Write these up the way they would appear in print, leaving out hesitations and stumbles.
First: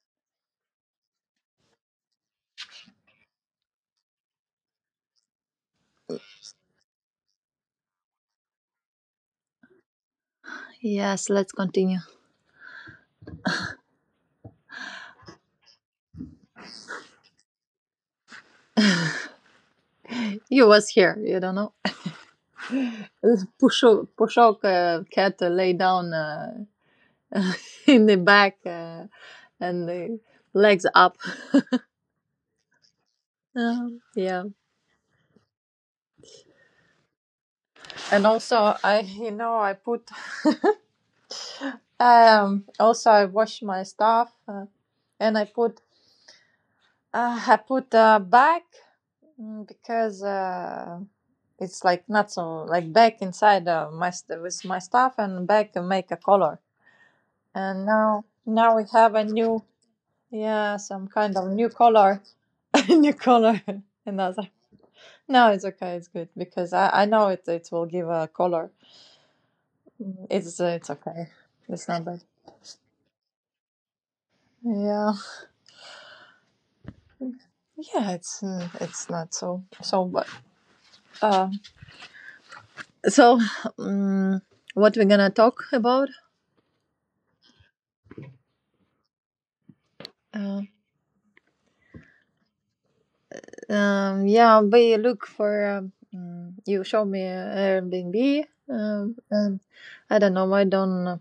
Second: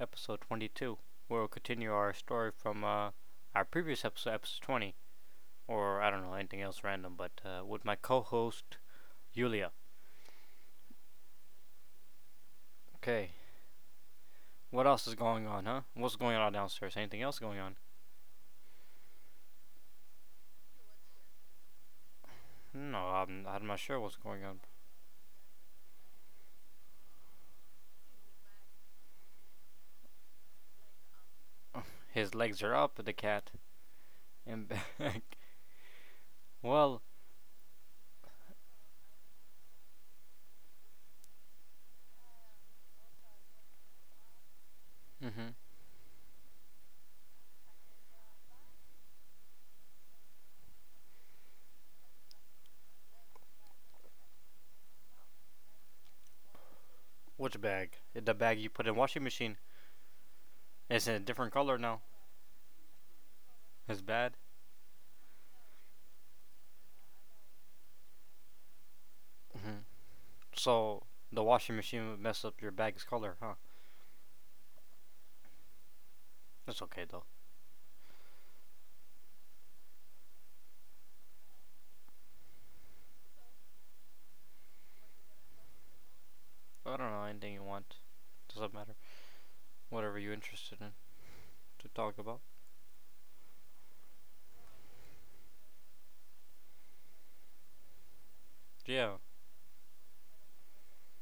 episode 22, where we'll continue our story from our previous episode, episode 20, or I don't know, anything else random, but with my co host, Yulia. Yes, let's continue. Okay, what else is going on, huh? What's going on downstairs? Anything else going on? You was here, you don't know. No, I'm not sure Pushok, what's going Pushok on. Cat lay down in the back and the legs up. His legs are up, the cat, Yeah. and back. Well, And also, I you know I put also I wash my stuff and mm-hmm. I put back because it's like not so like back inside my with my stuff and back make a color. Which And bag? now The bag you now we put in the have washing a machine. new. Yeah, It's some in a kind of different new color now. color, new color, It's and I bad. was like, no, it's okay, it's good because I know it will give a color. Mm-hmm. It's So, okay, the washing it's not machine would bad. mess up your bag's color, huh? Yeah, That's okay though. yeah, it's it's not so but uh so um, what we're gonna talk about? I don't know, anything you want. Doesn't matter. Whatever you're Uh, interested in to talk about. Yeah, we look for you show me Airbnb. Yeah. And I don't know, I don't.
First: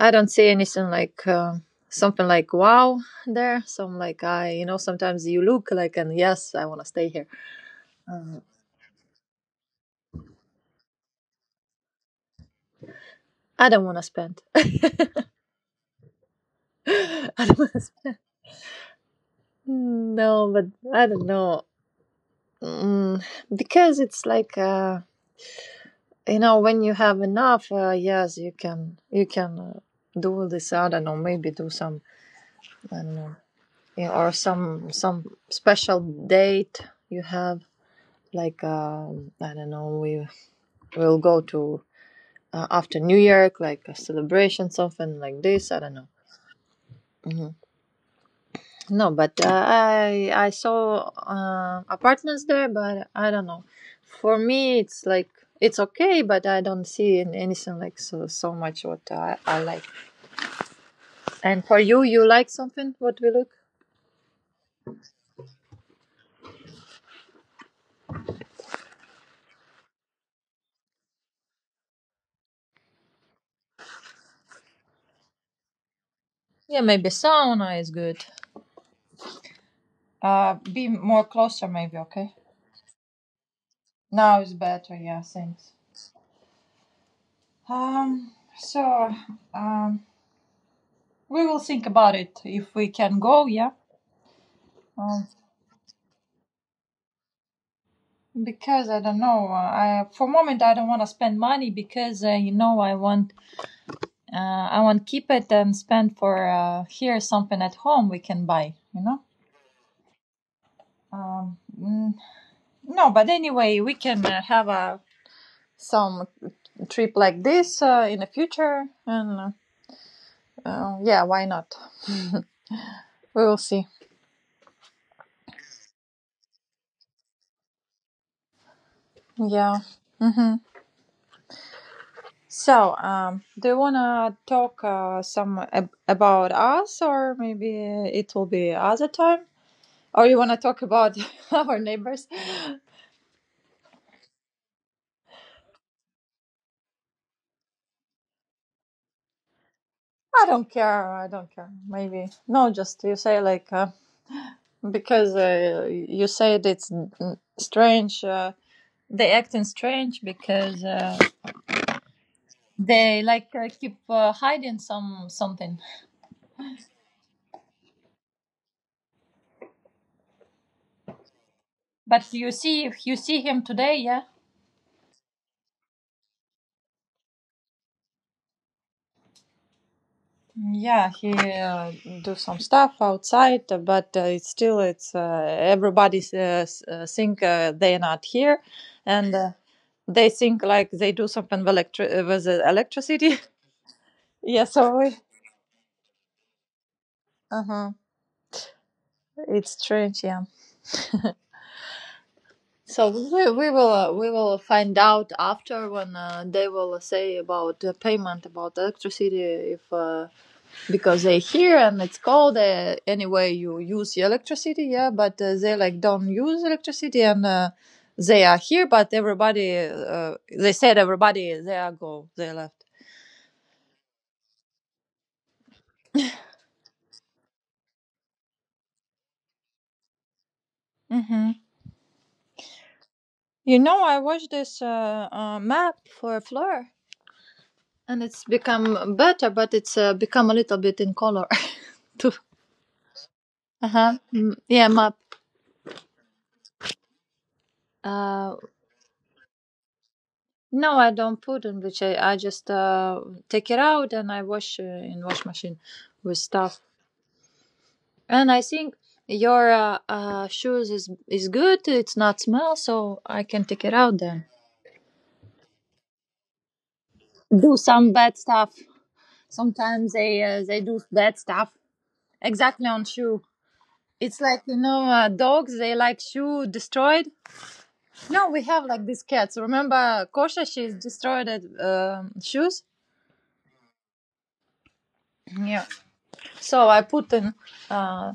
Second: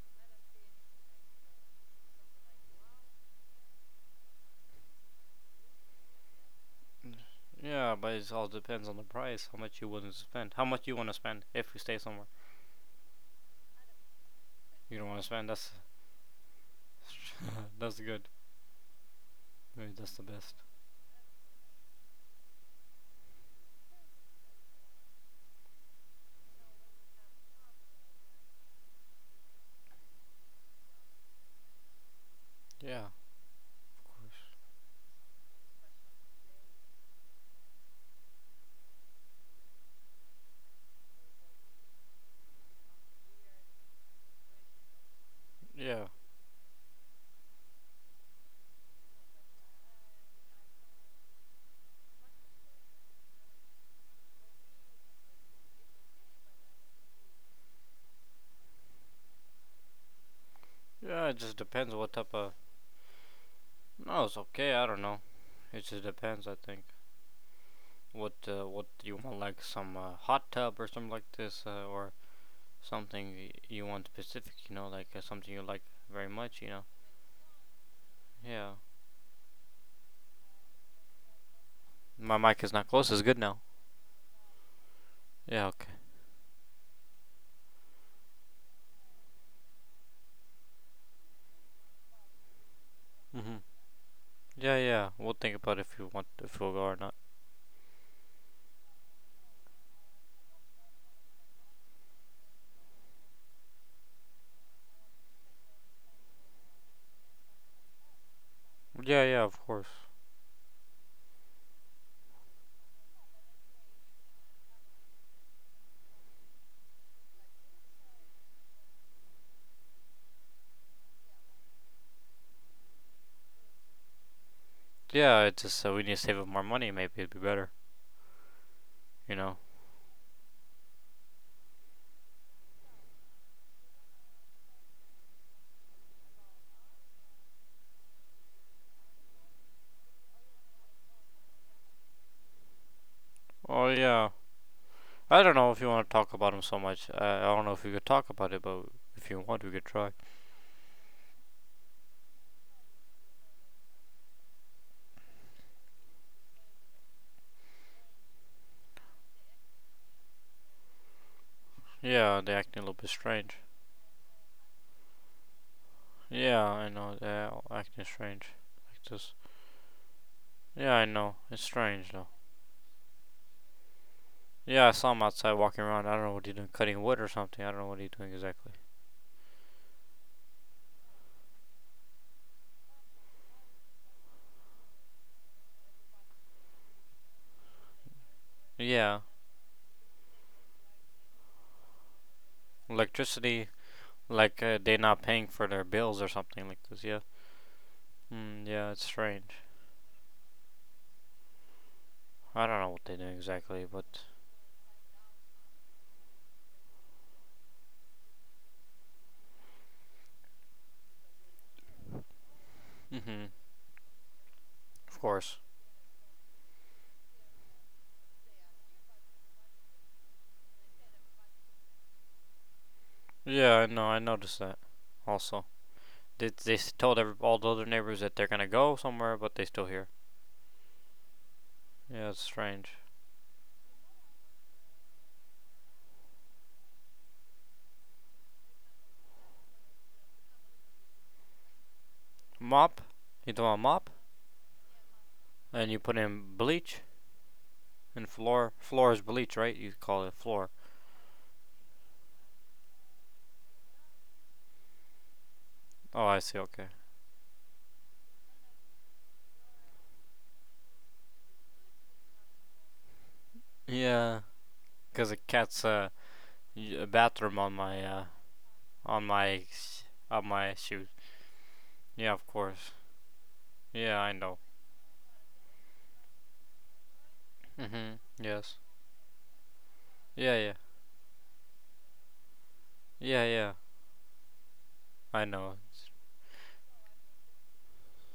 I don't see anything like something like wow there. So I'm like, I, you know, sometimes you look like, and yes, I want to stay here. Yeah, but it Uh, all depends on the price. How much you willing to spend? How much you want to spend if you stay somewhere? I don't want to spend. You don't want to spend. That's I don't that's wanna good. Maybe spend. that's the No, best. but I don't know. Mm, because it's like, you know, when you have enough, yes, you can do this. I don't know, maybe do some, I Yeah, don't know, of you know, or course. some special date you have. Like, I don't know, we will go to after New Year, like a celebration, something like this. I don't Yeah. know. Mhm. No, but I saw apartments there, but I don't know. For me, it's like it's okay, but I don't see in anything like so much what I like. Yeah, it just And for depends you, what you type like of. something? What we look? No, it's okay. I don't know. It just depends. I think what you want, like some hot tub or something like this, or something you want specific. You know, like something you like very much. You Yeah, know, maybe sauna is good. yeah, Be more closer, maybe. Okay, my mic is not close. It's good now. now it's better. Yeah, Yeah. thanks. Okay. Um, so um, we will think about it if we can go. Mhm. Yeah. Yeah, yeah. Um, We'll think about if you want if we'll go or not. because I don't know. I for a moment I don't want to spend money because you know I want keep it and spend for here something at home we can buy. You know. Yeah, yeah. Of course. Um, mm, no, but anyway we can have a some trip like this in the future and yeah, why not? We will see. Yeah. It's just we need to save up more money. Maybe it'd be better. You know. Yeah. Mm-hmm. So, do you wanna talk some about us, or maybe it will be other time? Or you want to talk about our neighbors? I Oh yeah. I don't know if you want to talk about him so much. I don't know if we could talk about it, but if you want, we could try. don't care. I don't care. Maybe no. Just you say like because you said it's strange. They acting strange because Yeah, they acting a little bit they like strange. Keep hiding something. Yeah, I know they're acting strange like this. Yeah, I know. It's strange though. But you see, if you see him today, yeah, Yeah, I saw him outside walking around. I don't know what he's doing, cutting wood or something. I don't know what he's doing exactly. yeah, he do some stuff outside. But it's still it's everybody think they're not here, Yeah, and. They think like they do something with, with electricity. electricity. Like yeah, so they're we, not paying for their bills or something like this. Yeah. uh-huh. Mm, yeah, it's strange. It's strange. Yeah. I don't know what So they do we exactly, will but we will find out after when they will say about the payment about electricity if because they here and it's cold anyway hmm, you use the electricity yeah of but course. they like don't use electricity and they are here but everybody they said everybody they are go they left. Yeah, I know. I noticed that. Also, they told every, all the other neighbors that they're gonna go somewhere, but they still here. Mm-hmm. Yeah, it's strange. You know, I watched this map for floor, and it's become better, but it's become a little bit in color too. Mop. You throw a Uh mop, huh. Yeah, map. and you put in bleach and Uh, floor. Floor is bleach, right? You call it floor. no, I don't put in which I just take it out and I wash in wash machine Oh, with I see. stuff. Okay. And I think your shoes is good. It's not smell, so I can take it out Yeah, then. cause the cat's bathroom on Do my some bad stuff. on my Sometimes on my they do shoes. bad stuff. Yeah, of Exactly course. on shoe. Yeah, I It's know. like you know, dogs they like shoe destroyed. Mhm. No, we Yes. have like these cats. Remember Yeah, Kosha? yeah. She's destroyed at, shoes. Yeah, yeah. I know. Yeah. So I put in. Uh,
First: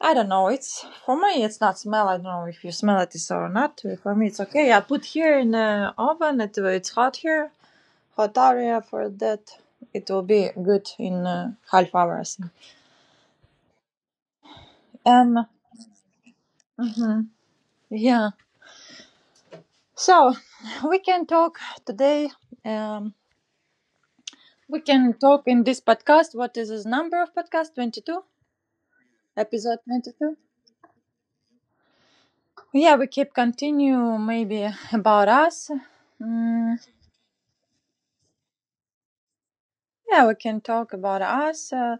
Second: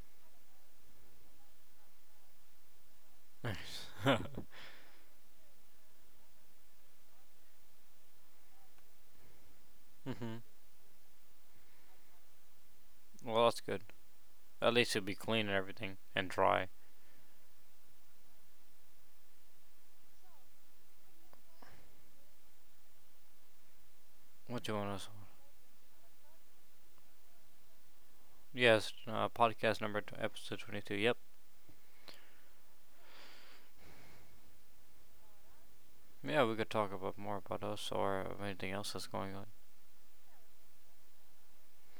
I don't know. It's for me. It's not smell. I don't know if you smell it or not. It's- For me, it's okay. I put here in the oven. It's hot here, hot area for that. It will mhm. be good in half hours. Well, that's good. At least it'll be Um. clean and everything and dry. mhm, Yeah. So we can talk today. Um What do you We want us? can talk in this podcast. What is this number of podcast? 22? Yes. Episode Podcast number 22? episode 22. Yep. Yeah, we keep continue maybe about us. Yeah, we could Mm, talk about more about us or of anything else that's going on. yeah, we can talk about us uh,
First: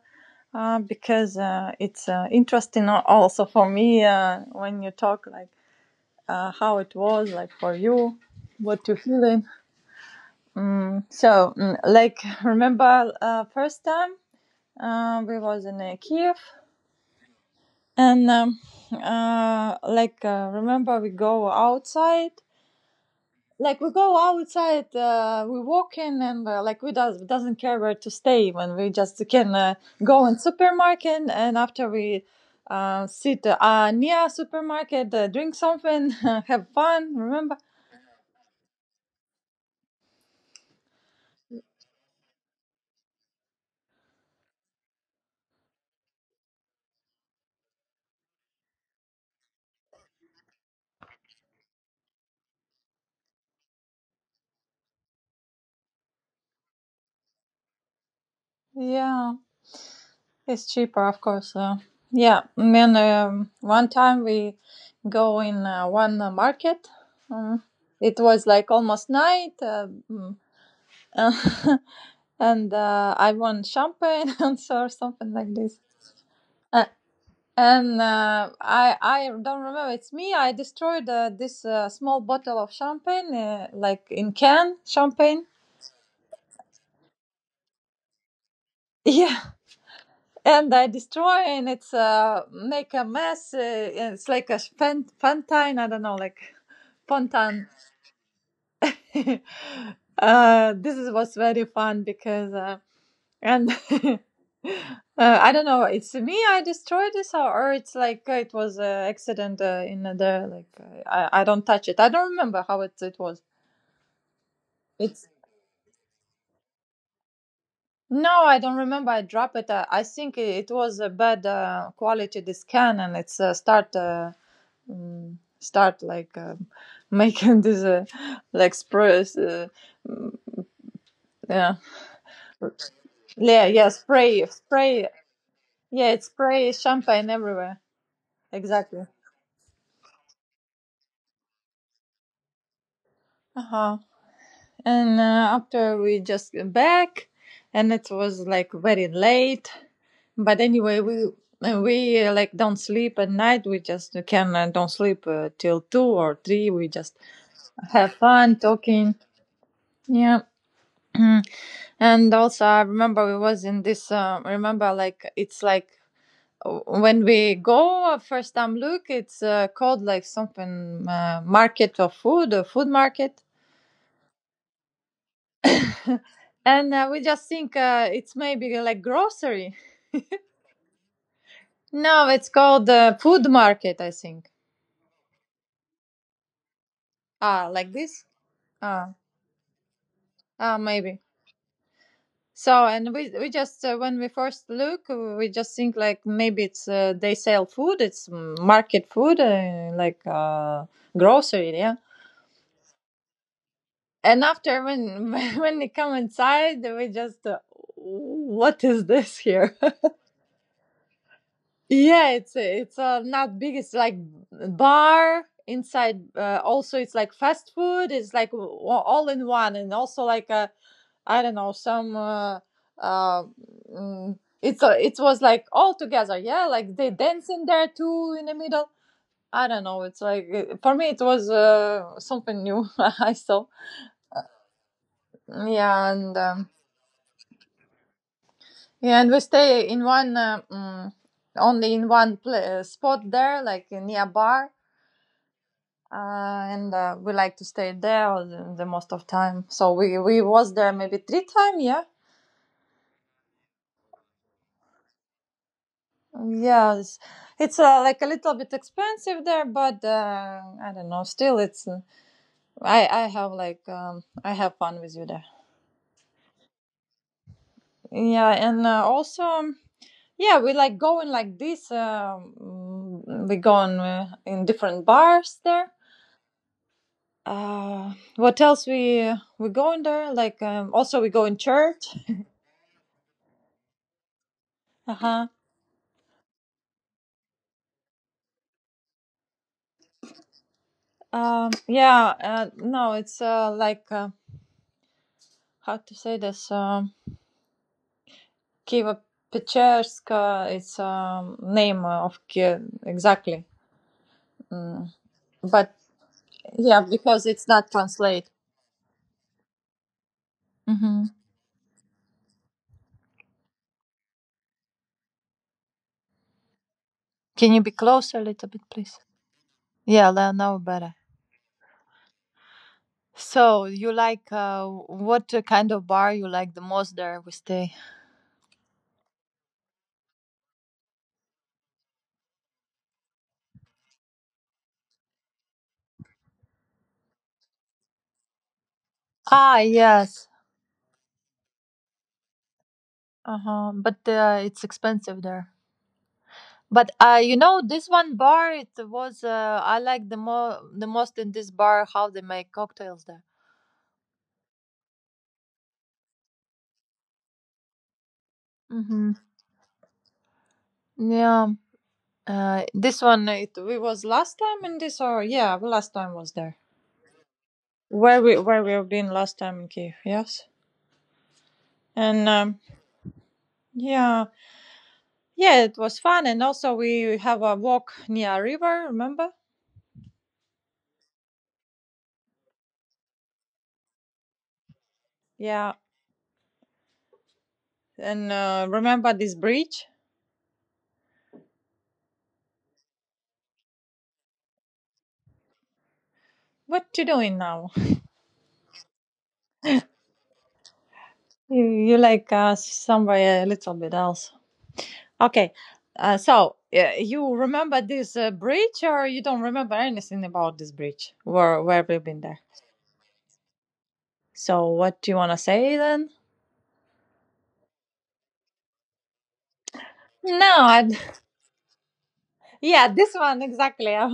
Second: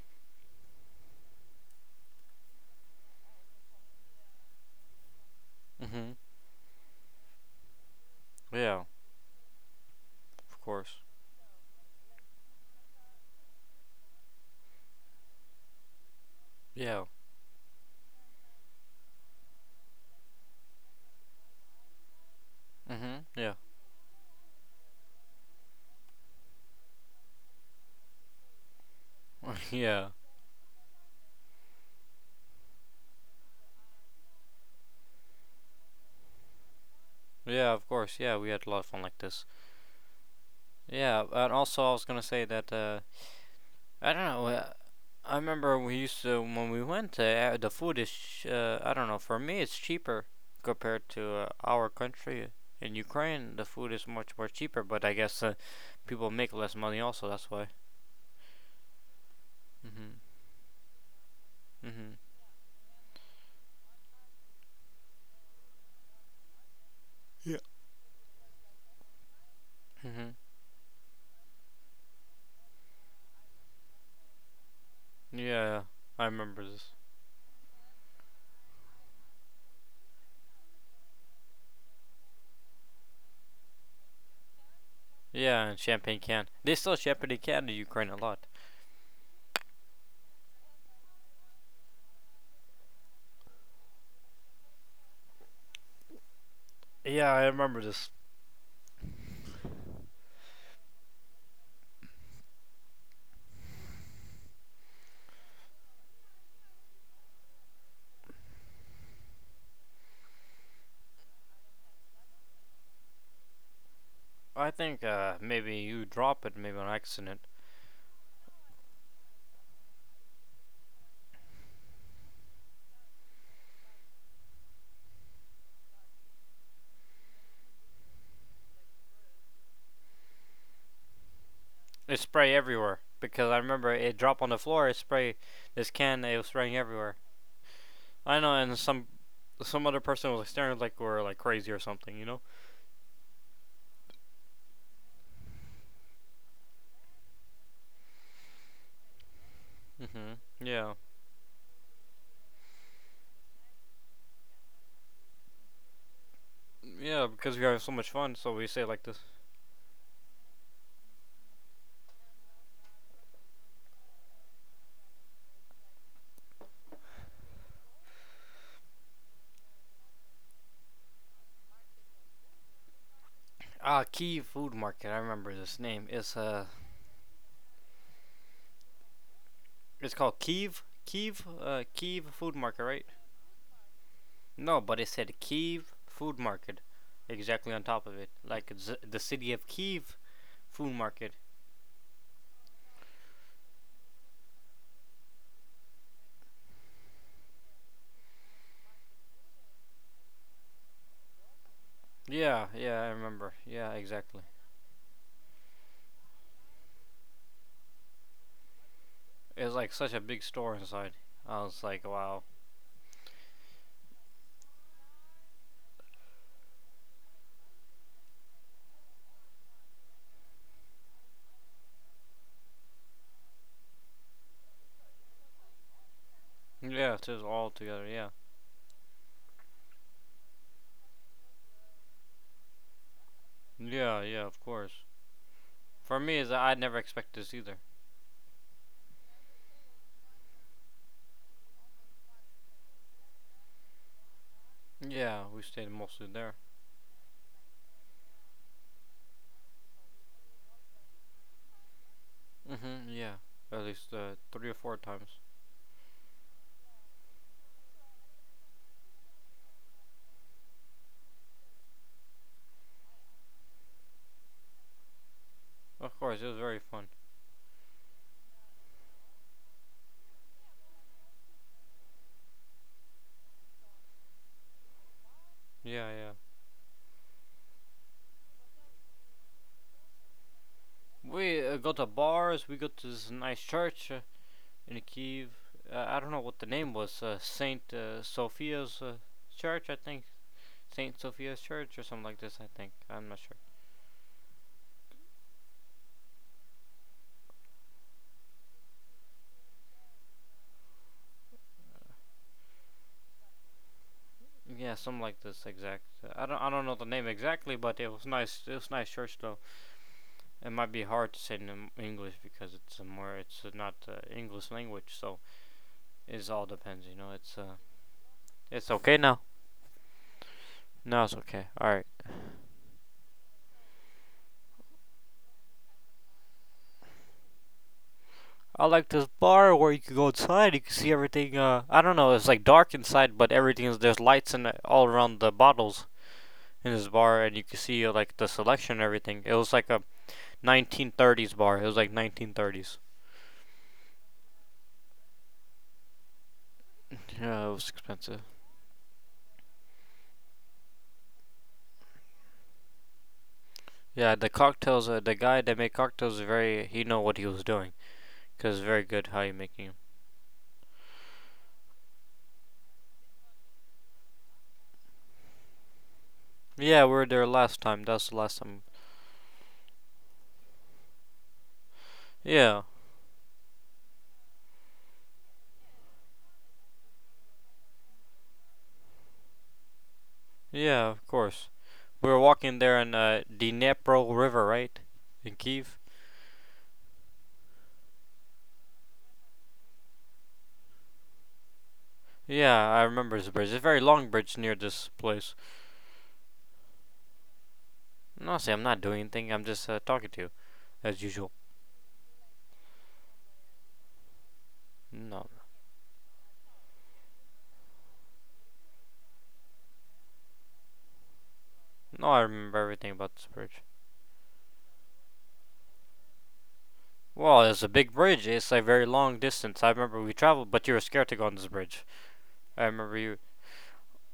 uh, because it's interesting also for me when you talk like Mhm. How it was like for you, Yeah. what you feeling. Of course. Like remember first time we was in Kiev Yeah. and like remember we go outside Mhm. Yeah. like we go outside we walk in and like we doesn't care where to stay when we just can yeah. go in supermarket and after we sit near supermarket drink something have fun remember. Yeah. Of course. Yeah. We had a lot of fun like this. Yeah. And also, I was gonna say that. I don't know. I remember we used to when we went there. The food is. I don't know. For me, it's cheaper compared to our country in Ukraine. The food is much more cheaper, but I guess people make less money also. That's why. Yeah Mhm. it's cheaper of course Mhm. yeah and then one time we go in one market Yeah. um, it was like almost night Mhm. Uh, and I won champagne or something like this. Yeah. I remember Uh, this. and I don't remember. It's me. I destroyed this small bottle of champagne, like in can champagne. Yeah, and champagne can. They sell champagne can in Ukraine a lot. Yeah, and I destroy and it's make a mess. It's like a fountain. I don't know, like Yeah, I fountain. remember this. This was very fun because. And I don't know. It's me. I destroyed this, or it's like it was an accident in there. Like I don't touch it. I don't remember how it was. I think It's maybe you drop it maybe on accident. no, I don't remember. I dropped it. I think it was a bad quality the scan, and it's start start like making this like spray. Yeah, There's spray everywhere because I yeah, yeah. remember it dropped Spray, on the floor. It spray. sprayed this Yeah, it can. It was spray spraying everywhere. champagne everywhere. I know, and Exactly. Some other person was like staring like we're like crazy or something. You know? Uh huh. And after we just came back and it was like very late Hmm. but Yeah, anyway we like don't sleep at night we just can don't sleep till two or three we just yeah. Because we were having so much have fun, so fun we say it like talking this. yeah. And also I remember we was in this remember like it's like when we go first time look it's called like something market of food a food market Ah, Kiev Food Market. I remember this name. And we just think it's maybe like grocery. It's called Kiev No, it's Food Market, called right? Food market, I think. No, but it said Kiev Food Market, Ah, exactly on like top of this? it, like Ah, the city of Kiev ah, Food maybe. Market. So, and we just when we first look, we just think like maybe it's they sell food, it's market food, like grocery, yeah. Yeah, yeah, I remember. Yeah, exactly. And after when when they come inside, we just what is this It was here? like such a big store inside. I was like, Yeah, wow. it's not big. It's like bar inside. Also, it's like fast food. It's like all in one, and also like I don't know some. Uh, mm, it's it was like all together. Yeah, like they Yeah, it was dance in all there together. Yeah. too in the middle. I don't know. It's like for me, it was something new. I saw. Yeah, yeah, of course. Yeah, For and me, is that I never expected this either. yeah, and we stay in one only in one spot there, like near bar Yeah, we stayed uh, mostly there. and we like to stay there all the most of time. So we was there maybe three times. Yeah, Mhm. Yeah. At least three or four times. yeah. It's like a little bit expensive there, but I don't know. Still, it's I have like I have fun with you there. Of course, it was very fun. Yeah, and also yeah, we like going like this. We go in different bars there. Yeah, yeah. What else we go in there? Like also we go in We go church. to bars. We go to this nice church in Uh huh. Kiev. I don't know what the name was. Saint Sophia's Church, I think. Saint Sophia's Church or something Yeah, like this. I think. no, I'm not it's sure. Like how to say this. Kievo-Pечерsk is name of Kiev exactly, Yeah, mm. something like this But exact. I don't know yeah, the name because it's exactly, not but it was translate. nice. It was nice church though. It might be Hmm. hard to say in English because it's a more it's not English language, so it all depends. You know, Can you be closer a little bit, it's okay please? now. Yeah, now better. No, it's okay. All right. So you like what kind of bar you like the most there we stay? I like this bar where you can go outside. You can see everything. I don't know. It's like dark inside, but everything is there's lights in all around the bottles in this bar, and you can see like the selection and everything. It was Ah, like a yes. 1930s bar. It was like 1930s. Uh huh. But it's expensive there. But you Yeah, it know, was this one expensive. bar it was I like the most in this bar how they make cocktails there. Yeah, the cocktails. The guy that made cocktails very. He know what he was doing. Cause very good Mm-hmm. how you making them. Yeah. This one it we was last time in this, or we last time was there Yeah, we were there last time. That's the where last we time. where we have been last time in Kiev, yes. and Yeah, yeah, yeah, it was fun. And also we have a walk near a river, remember? yeah, of course. We were walking there in the Dnepro River, right? In Yeah. Kiev. and remember this bridge? Yeah, I remember this bridge. It's a very long bridge near this place. What you doing now? And honestly, I'm not doing anything. I'm just talking to you as usual. You like somewhere a little bit else? No, Okay. So you remember this bridge, or you don't remember anything about this bridge? Where, we've no, been I there. remember everything about this bridge. So what do you want to say then? Well, it's a big bridge. It's a very long distance. I remember we traveled, No, but you were I, scared to go on this bridge. I yeah, remember this you. one exactly.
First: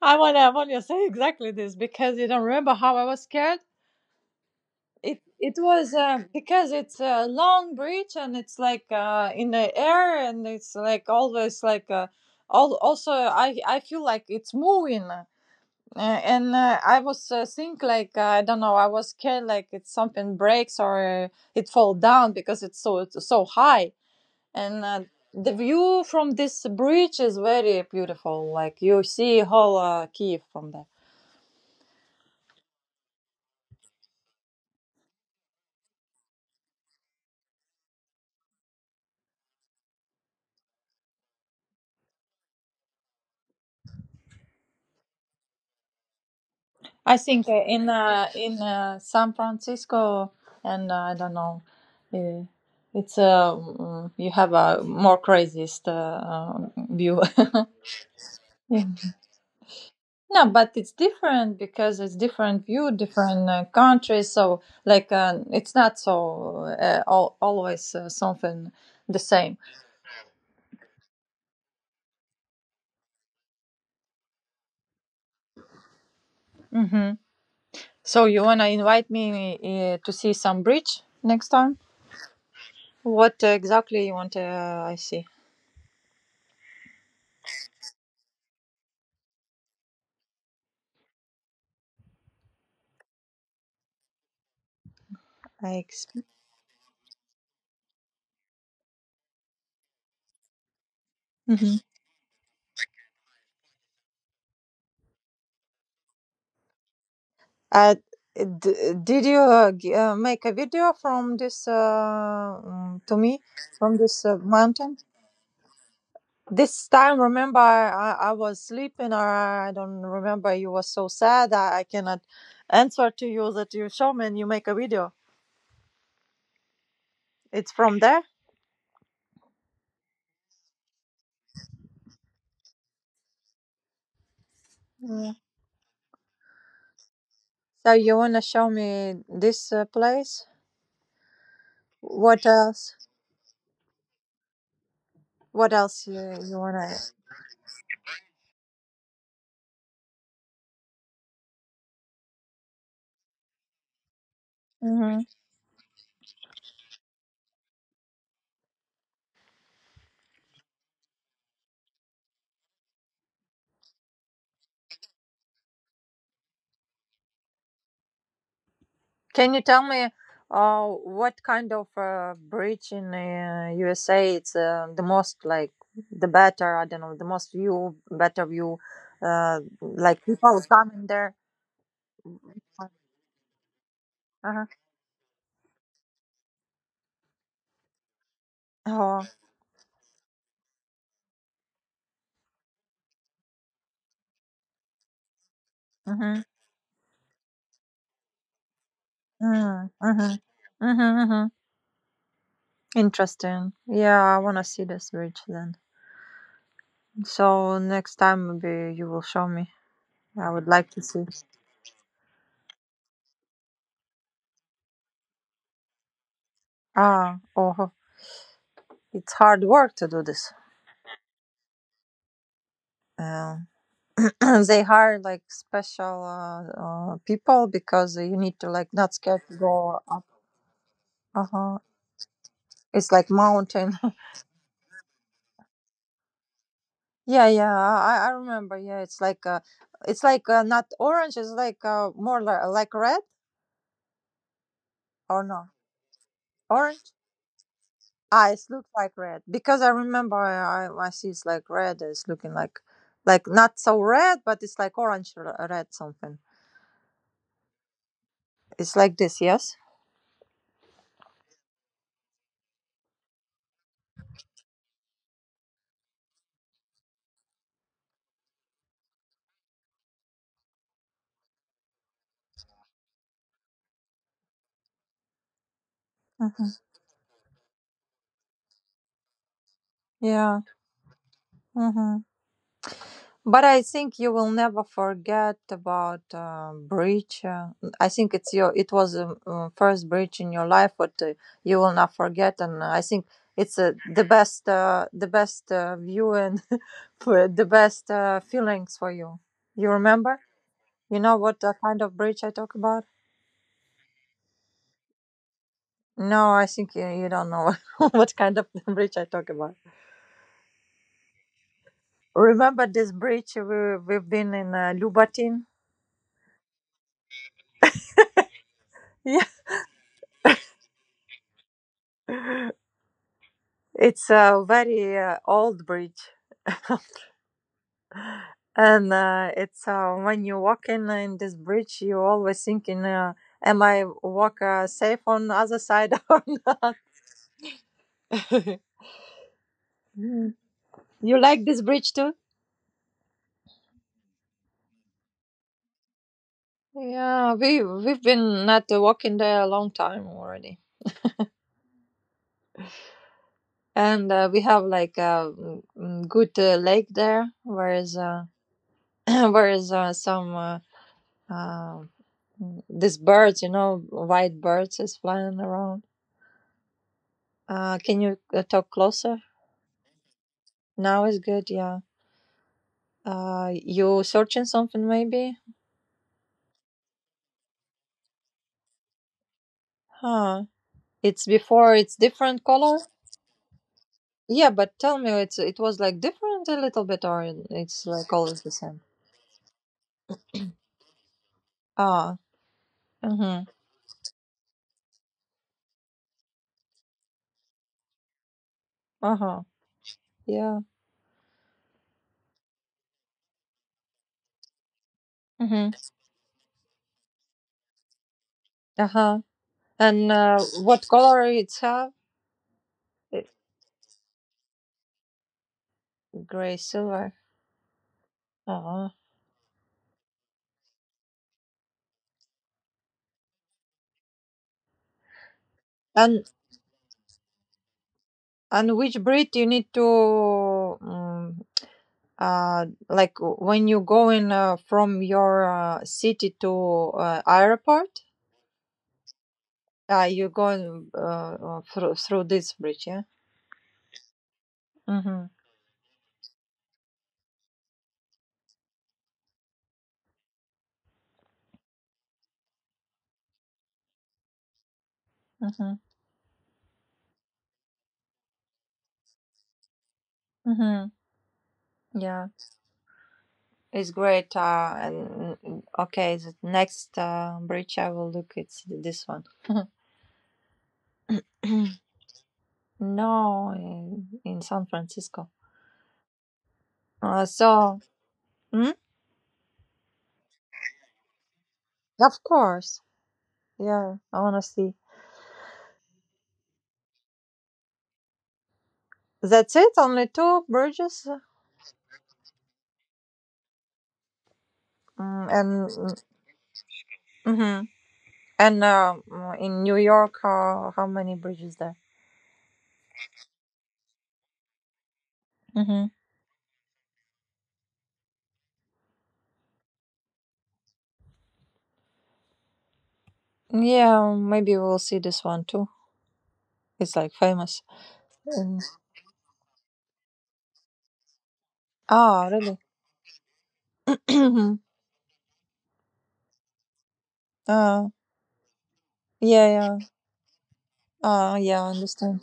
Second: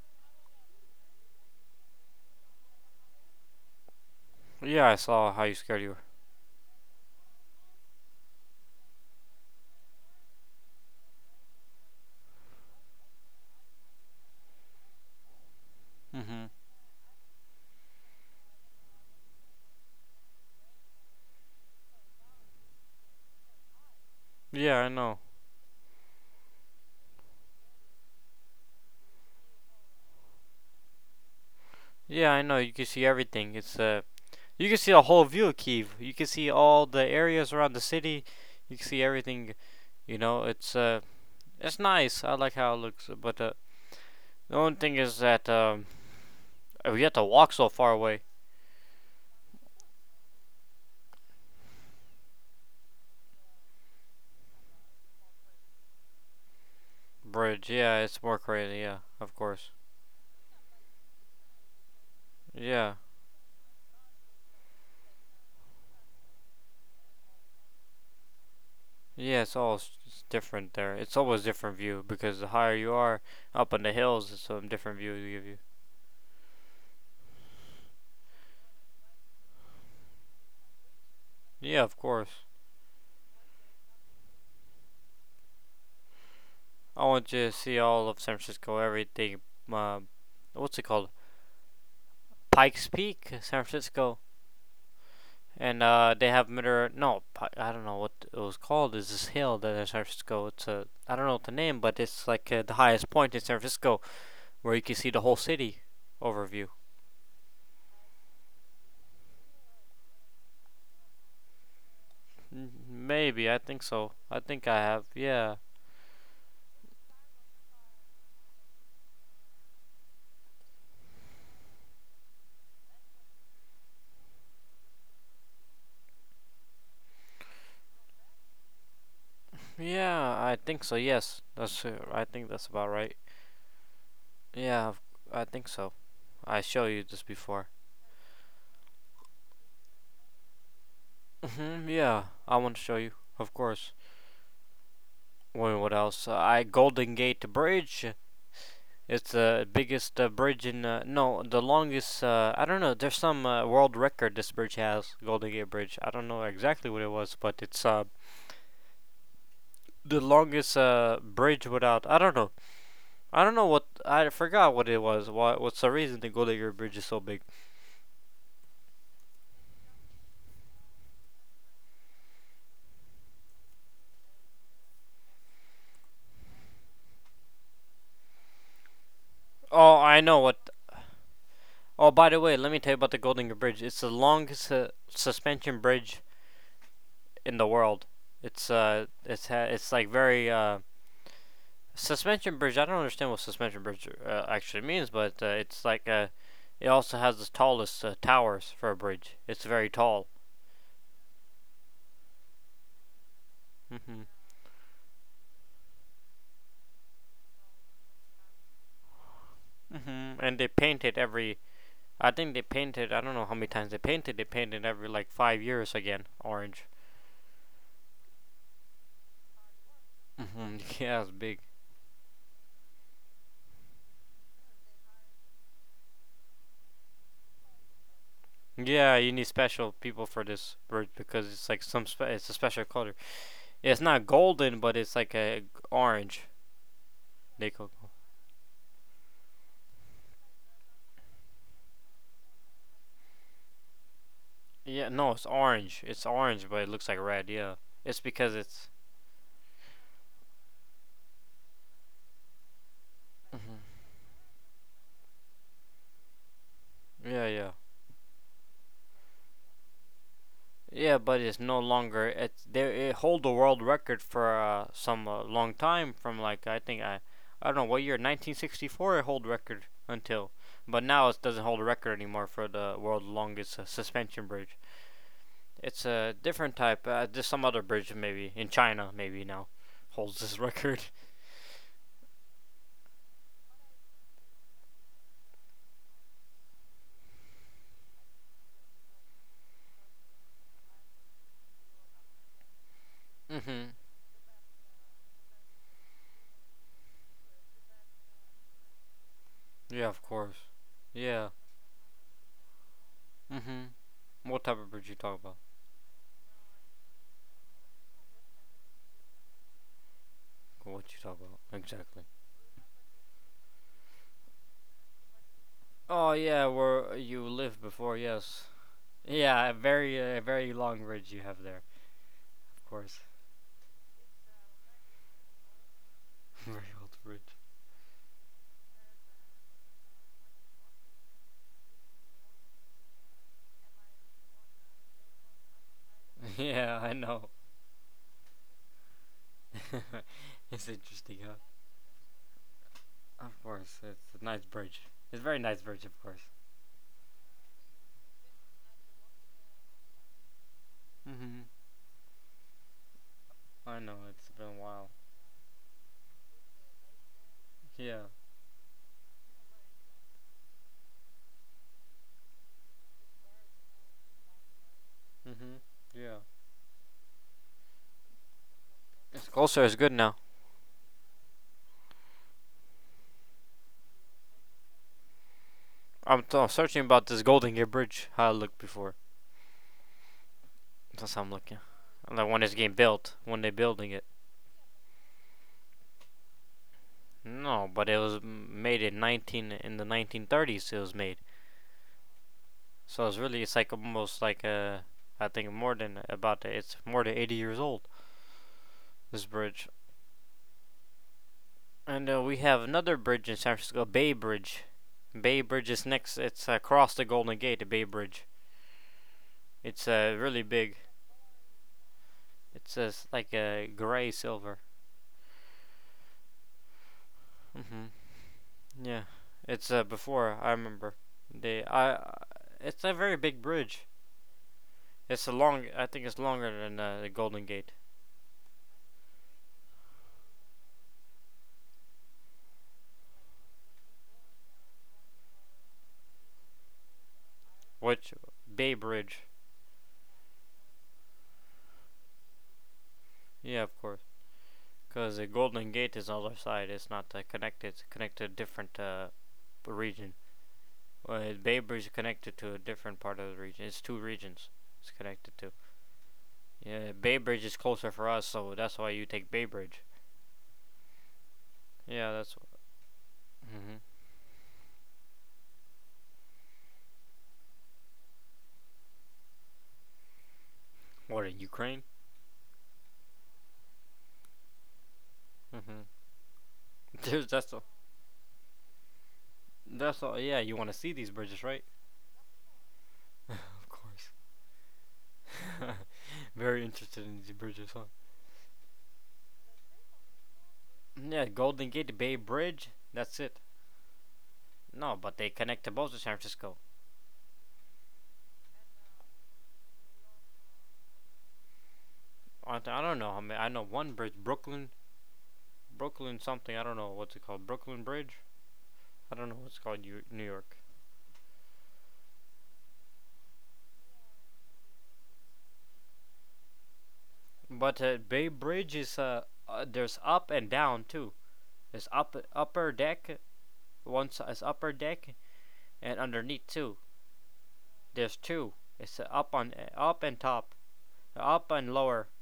wanna I wanna say exactly this because you don't remember how I was scared. Yeah, I It saw how it you scared was you because it's a long bridge and it's like in the air, and it's like always like also I feel like it's moving. Were. Hmm. And I was think like I don't know, I was scared like it's something breaks, or it fall down because it's so high. And Yeah, I know. the view from this bridge is very beautiful, like you see whole Kiev from there. Yeah, I know. You can see everything. It's you can see a whole view of Kiev. You can see all the areas around the city. You can see everything. You know, it's nice. I like how it looks. But the only thing is that we have I to think walk so far away. In San Francisco, and I don't know, you have a more craziest uh, view. Bridge. Yeah, it's more crazy. Yeah, of course. No, but it's different because it's different view, Yeah, different countries. So, like, it's not so always something the yeah. It's same. It's different there. It's always different view because the higher you are up in the hills, it's some different view they give you. Hmm. So, you wanna invite me to see some bridge next time? Yeah, of course. What exactly you want? I see. I want you to see all of San Francisco, everything. Uh, what's it called? Pikes Peak, San Francisco, I and exp- they have Mitter. No, I don't know what it was called. Is this hill that in San Francisco? It's a I don't know what the Mhm. name, but it's like the highest point in San Francisco where you can see the whole city overview. uh, did you make a video from this Mm, to me maybe I think from so. this I think I mountain? have. Yeah, This time, remember, I was sleeping, or I don't remember. You was so sad. I cannot answer to you that you show me and you make a video. It's from there. yeah, I think so. Yes, that's. I think that's about right. Yeah, Yeah. I think so. I show you this before. So you wanna show me this place? Hmm, yeah, What I want to else? show you, of course. What Well, what else you, else? You I wanna? Golden Gate Bridge. It's the biggest bridge in no, the longest. I don't know. There's some world record this bridge has. Hmm. Golden Gate Bridge. I don't know exactly what it was, but it's the longest bridge without. I don't know. I don't know what. I forgot what it was. Why? What's the reason the Golden Gate Bridge is so big? Can you tell me, what kind of bridge in USA it's the most like the better? I don't know, the most view, better view, Oh, I like know people what. coming there. Oh, by the way, let me Uh-huh. tell you about the Golden Gate Bridge. It's the longest suspension bridge in the world. It's Oh. It's like very suspension bridge. I don't understand what suspension bridge actually means, but it's like Mhm. it also has the tallest towers for a bridge. It's very Mm. tall. Mhm. Mhm. Mhm. Interesting. Yeah, Hmm. I wanna see this bridge then. So next time maybe you will show me. Hmm. I And would they like to paint it see. every. I think they painted. I don't know how many times they painted. They painted every like 5 years again, orange. Ah. Oh. It's hard work to do this. Hmm. Yeah, it's big. Yeah. They hire like special people because you need to like not Yeah, you scared need to special go people up. for this bridge Uh because it's huh. like some. It's a special It's color. like mountain. It's not golden, but it's like a orange. Yeah, They yeah. call. I remember. Yeah, it's like not orange. It's like more like red. Yeah, no, Or it's no? orange. It's orange, but it looks Orange? like red. Yeah, it's Ah, because it's looks it's. like red because I remember I see it's like red. It's looking like not Hmm. so red, but it's like orange, red something. Yeah, yeah, It's like this, yes. yeah. But it's no longer. It they it hold the world record for some long time from like I think I don't know what year 1964 it hold record until, but now it doesn't hold a record anymore for the world's longest suspension bridge. It's a Hmm. different type. Just some other bridge maybe in China maybe now holds this Yeah. record. Hmm. But I think you will never forget about bridge. I think it's your. It was the first bridge in your life, but you will not forget. And I think it's hmm the best view and for the best feelings for you. You Yeah, of remember? course. You know Yeah. what kind of bridge I talk about? hmm What type of bridge you talk about? No, I think you don't know what kind of bridge I talk about. What you talk about exactly? Remember this bridge we've been in Lubatin? Oh yeah, where you lived before. Yes. Yeah, Yeah, a very very long ridge you have there. Of course. it's a very old bridge. Very old ridge. And it's when you walk in this bridge, you always thinking, am I walk safe on the other side or not? Yeah, I know. Mm. It's You interesting, huh? like this bridge too? Of course, it's a nice bridge. It's a very nice bridge, of course. Yeah, we've been not walking there a long time already. Mhm. I know. And It's we been a have while. like a good lake there where is Yeah. Where is some uh, these birds, you know, white birds is flying Mhm. around. Yeah. Can you talk closer? It's closer. It's good now. Now is good, yeah. You searching something maybe? I'm searching about this Golden Gate Bridge, how I looked before. Huh. That's how It's I'm looking. before it's Like different when it's getting color. built, when they're building it. Yeah, but tell me, it's it was like different a little bit, or No, it's but it like was always the same? made in 19, in the 1930s. It was made, Ah. so Uh it's huh. really, it's like almost like a, I think more than, about it's more than 80 years old, this Uh-huh. bridge. Yeah. And we have another bridge in San Francisco, Bay Bridge. Bay Mm-hmm, Bridge is next. It's across the Golden Gate, the Bay Bridge. uh-huh. It's And really big. what color it have? It's It- like a gray silver. Gray, silver. Hmm Oh. Yeah, it's before I remember. They I, it's a very big bridge. It's a long. I think it's And longer than the Golden Gate. Which breed you need to like when you going from your city to airport? Which Bay Bridge? You going through this bridge, yeah. Yeah, of course. Because the Mhm. Golden Gate is on the other side. It's not connected. It's connected to a different region. Bay Bridge is connected to a different part of the region. It's two regions it's connected to. Mhm. Yeah, Bay Bridge is closer for us, so that's why you take Bay Bridge. Mhm. Yeah, Yeah, that's. Mm-hmm. it's great. And okay, the next bridge I will look it's this one. What, in Ukraine? No, in San Francisco. Mm-hmm. Uh, There's That's all. so, mm, That's all. Yeah, you want to see these bridges, right? of course, Of yeah, course. honestly, Very interested in these bridges, huh? that's it. Only two bridges, Yeah, Golden Gate, Bay Bridge, that's it. No, but mm, they and connect to both mm, of San Francisco. mm-hmm. and in New York, how many bridges there? I don't know. I mean, I know one bridge, Brooklyn, Mm-hmm. Brooklyn something. I don't know what's it called. Brooklyn Bridge. I don't know what's called, New York. Yeah, maybe we'll see this one too. It's like famous. But Bay Mm. Bridge is, there's up and down too. There's up Ah, really? upper deck. One is Mhm. upper deck and underneath too. Uh, There's two. It's up yeah, on yeah. up and top, up Yeah, I and lower understand.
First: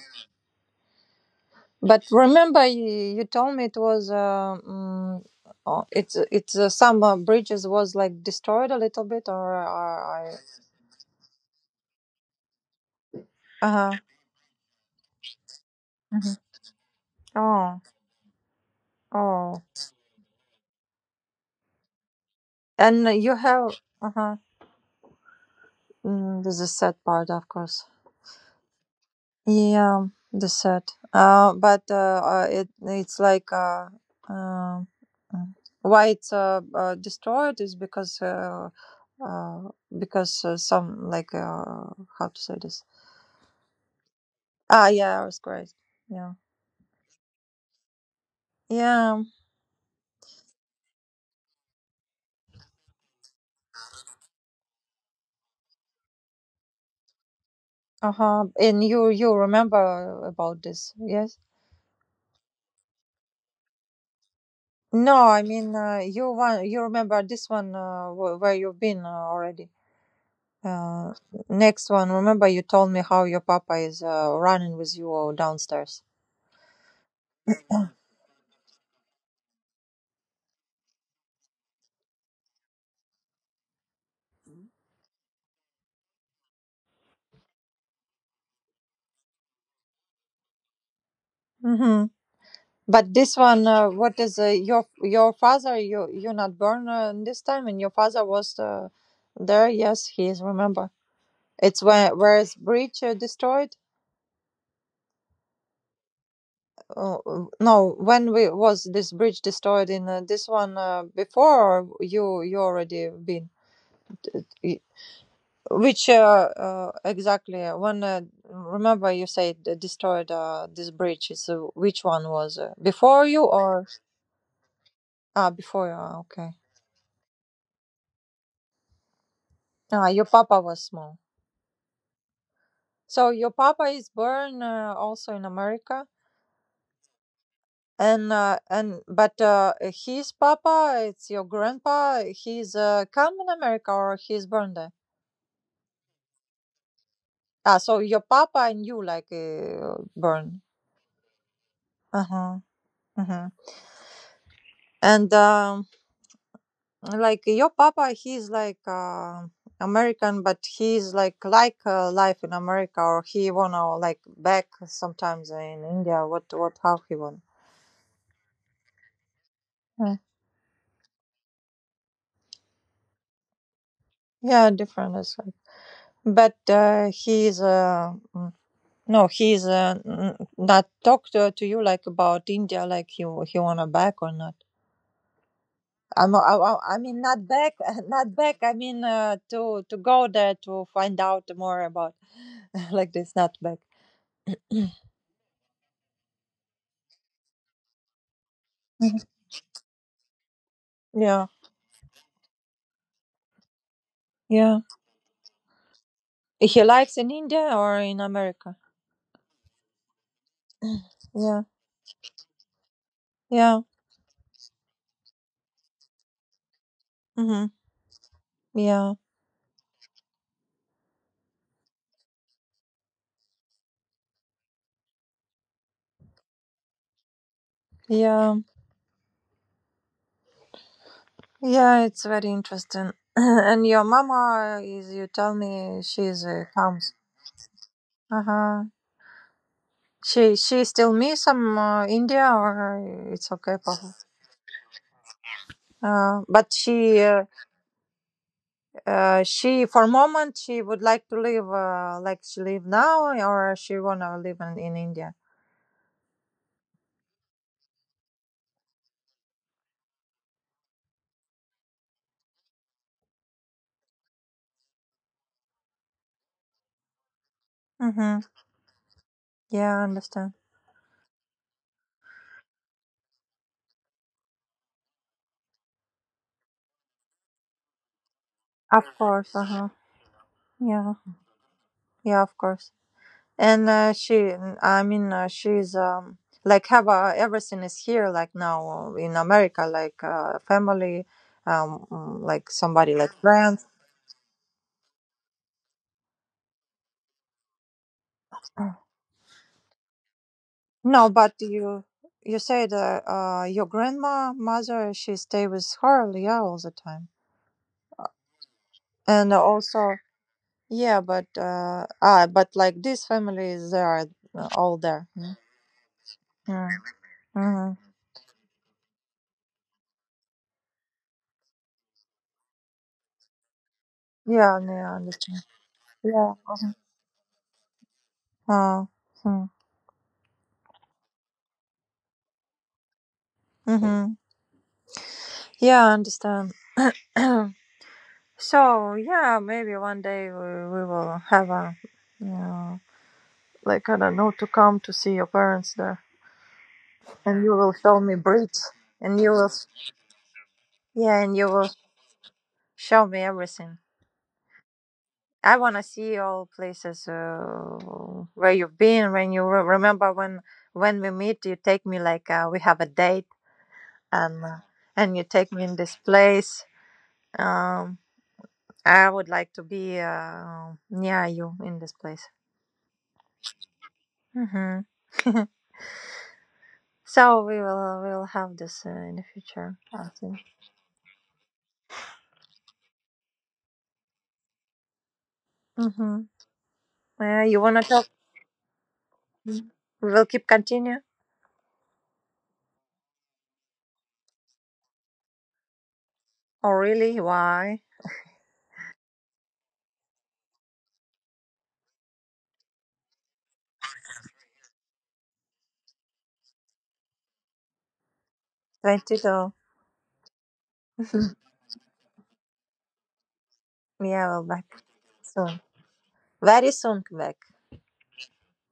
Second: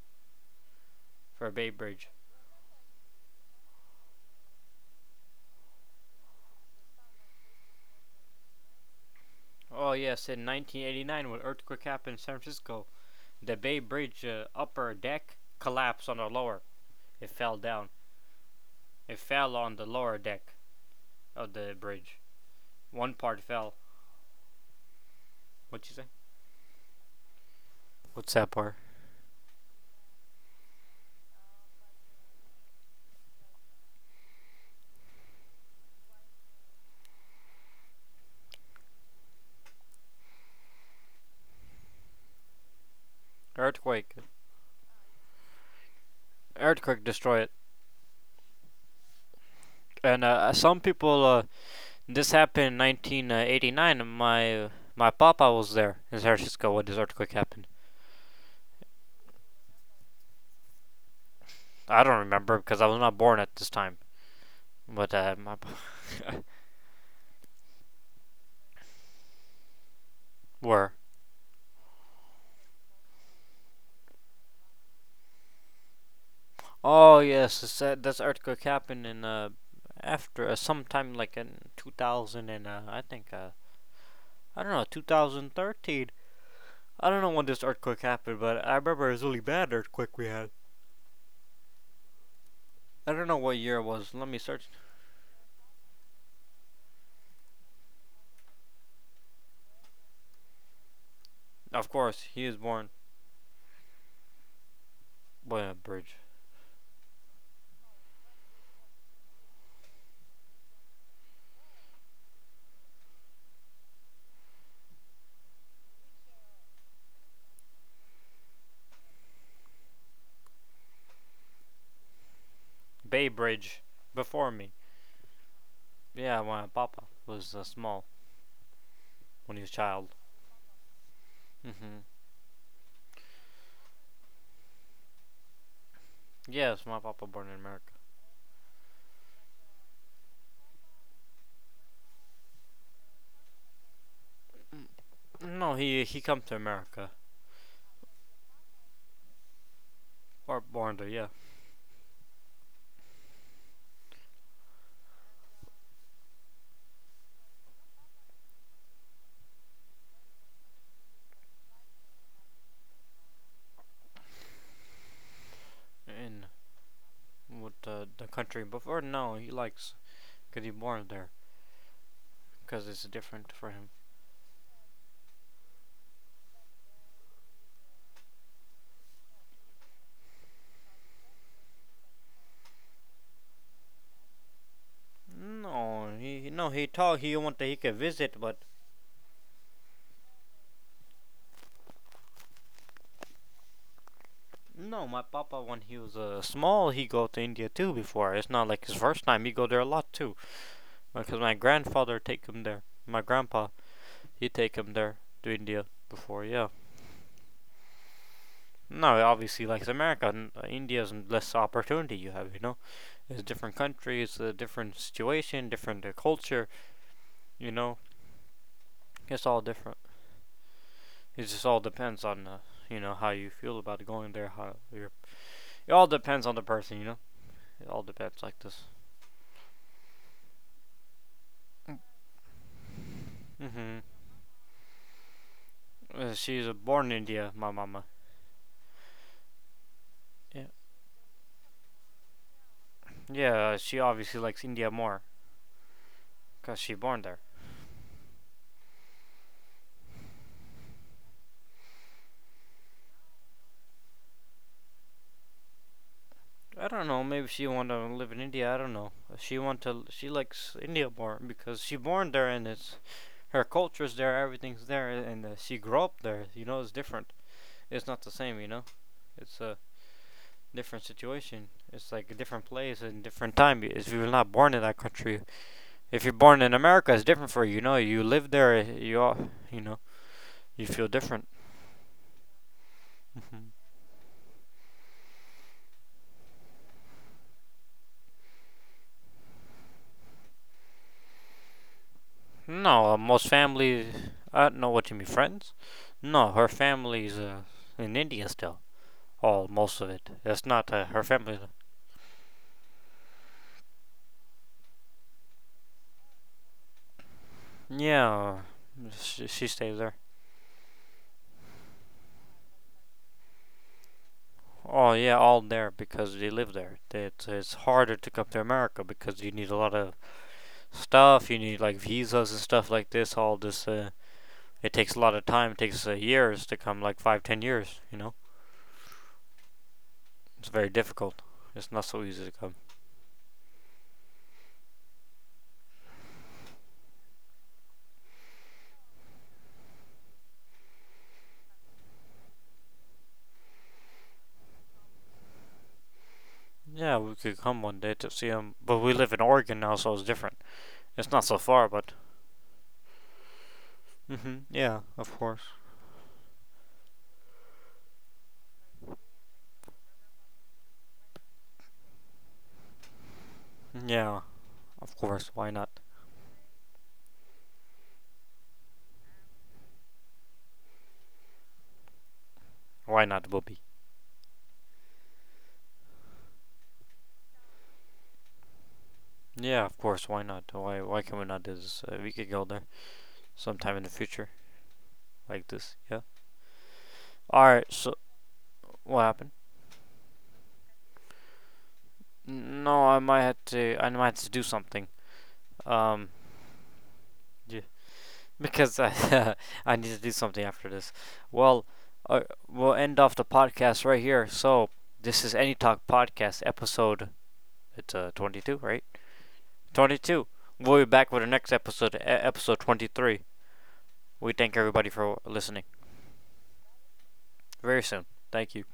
for Bay But Bridge. remember, you told me it was oh, it's some bridges was like destroyed a little bit, or Oh yes, I in 1989 when earthquake happened in San Francisco, the Bay uh-huh. Bridge upper deck collapsed on the Hmm. lower. It fell Oh, down. It fell oh. on the lower deck of the bridge. And One you part fell. have uh-huh. What'd you say? Mm, this is sad part, of course. What's that part? Yeah, the sad. But it's like uh why it's destroyed is uh because some like how to say this? Earthquake. Ah, yeah, it was great. Yeah. Earthquake destroyed it. Yeah. And Some people. This happened in 1989, and my papa was there in San Francisco when this earthquake happened. Uh huh. And you remember about this? Yes. I don't remember because I was not born at this time. But No, I my mean you one. You remember this one where you've been already. were. Uh, next one. Remember you told me how your papa is running with you downstairs. Oh yes, this earthquake happened in, after, sometime like in 2000, and I think, I don't know, 2013. I don't know when this earthquake happened, but I remember it was really bad earthquake we had. Mm-hmm. I But don't know this what one, year it was. what Let me is search. your father? You not born this time, and your father was there. Yes, he is. Remember, it's Of where, course, he is is born, bridge destroyed? well, bridge, No, when we was this bridge destroyed in this one before? Or you already been? Which exactly? When remember you said they destroyed this bridge. So which one was before Bay you, Bridge, or before me. ah, before you? Ah, Yeah, okay. my papa was small when he was a Ah, child. your papa was small. Hmm So your papa is born also in America, Yes, my papa born in America. and but his papa, it's your grandpa. He's come in America or he's born there. Mm, no, he come to America Ah, so your papa and you like or born. born there. Yeah, Uh huh. Uh huh. And like your papa, he's like American, but he's like life in America, or he wanna like back sometimes in India. in What how he want? with the country before. No, he likes, Yeah, cause he born there. Cause it's different for him. yeah, different is like, but he's no, he's not talk to you like about India, like he wanna back or not. No, he, no he I told mean he not want, back he could not visit, back, but I mean to go there to find out more about like this, not back. no, my papa when he was small, he go to India too before. It's not like his first Mhm. time. He go there a lot too, because Yeah. my grandfather take him there. My grandpa, he take Yeah. him there to India before. Yeah. He likes in India or in America? No, obviously like America, India's less Yeah, opportunity you have. You know, it's different yeah, country, it's a different situation, different culture. mm-hmm. You know, Yeah, it's all different. It just all depends on, you know, how you feel about going there. How you're. It all depends on the person. You know, it all depends yeah, like this. yeah. It's very interesting. And Mm-hmm. your mama is, you tell me, she's She's born comes. in India, my mama. Uh huh. Yeah. She still miss some India, or it's Yeah, okay for she her? obviously likes India more But because she born there. She for a moment she would like to live like she live now, or she wanna live in India? I don't know. Maybe she want to live in India. I don't know. She want to. She likes India more because she born there, and it's her culture's there. Everything's there, and she grew up there. You know, it's different. It's not the Mm-hmm. same. You know, it's a Yeah, I understand. different situation. It's like a different place and different time. If you're not born in that country, if you're born in America, it's different for you. You know, you live there. Of You all, course. Uh you huh. know, you feel Yeah. different. Yeah, of course. And uh, she, I mean, she's like have everything is here like now in America, like family, like No, somebody like most friends. families. I don't know what you mean, friends. No, her family's in India still. All most of it. That's not her No, but family. You said your grandma mother she stay with her, yeah, all the time, Yeah, uh, she, and she stays there. also yeah, but ah, but like these families they are all Oh there. yeah, Mm. all there because they live Yeah. there. It's harder to come to America because you need a lot of stuff. You need like visas and stuff like this. All this, Mm-hmm. Yeah. Hmm. it Yeah. No, takes I a lot of understand. time. It takes Yeah. years to Uh-huh. come, like 5, 10 years. You know, Uh, hmm. it's very difficult. It's not so easy to come. Mhm. Yeah, I understand. So yeah, maybe one day we will have a, you like, I don't know, to come to see your parents there, Yeah, we could and you come will one day show to me see him, bridge, but we live in and you will, Oregon now, so it's different. It's yeah, not and so you far, will but. show me everything. Hmm Yeah, of course. I wanna see all places where you've been. Remember when we meet, you take me like we have a date, Yeah, and uh, of and you course. Why take me not? in this place. Um, I would like to be near you in this place. Why not, Bobby? Hmm. So we will have this in the Yeah, of future, course. I Why think. not? Why? Why can we not do this? We could go there sometime in the future, like this. Yeah. Mm-hmm. All You right. wanna So talk? what happened? We will keep continue. No, I might have to. I might have to do something. Um. Oh really? Yeah. Why? Because I I need to do something after this. Well, uh, we'll end off the podcast right here. So this is Any Talk podcast episode. It's 22, right? 22. 22. We'll be back with the next episode, episode 23. Yeah, We we'll thank back everybody for soon. listening. Very soon, back. Very soon. Thank you.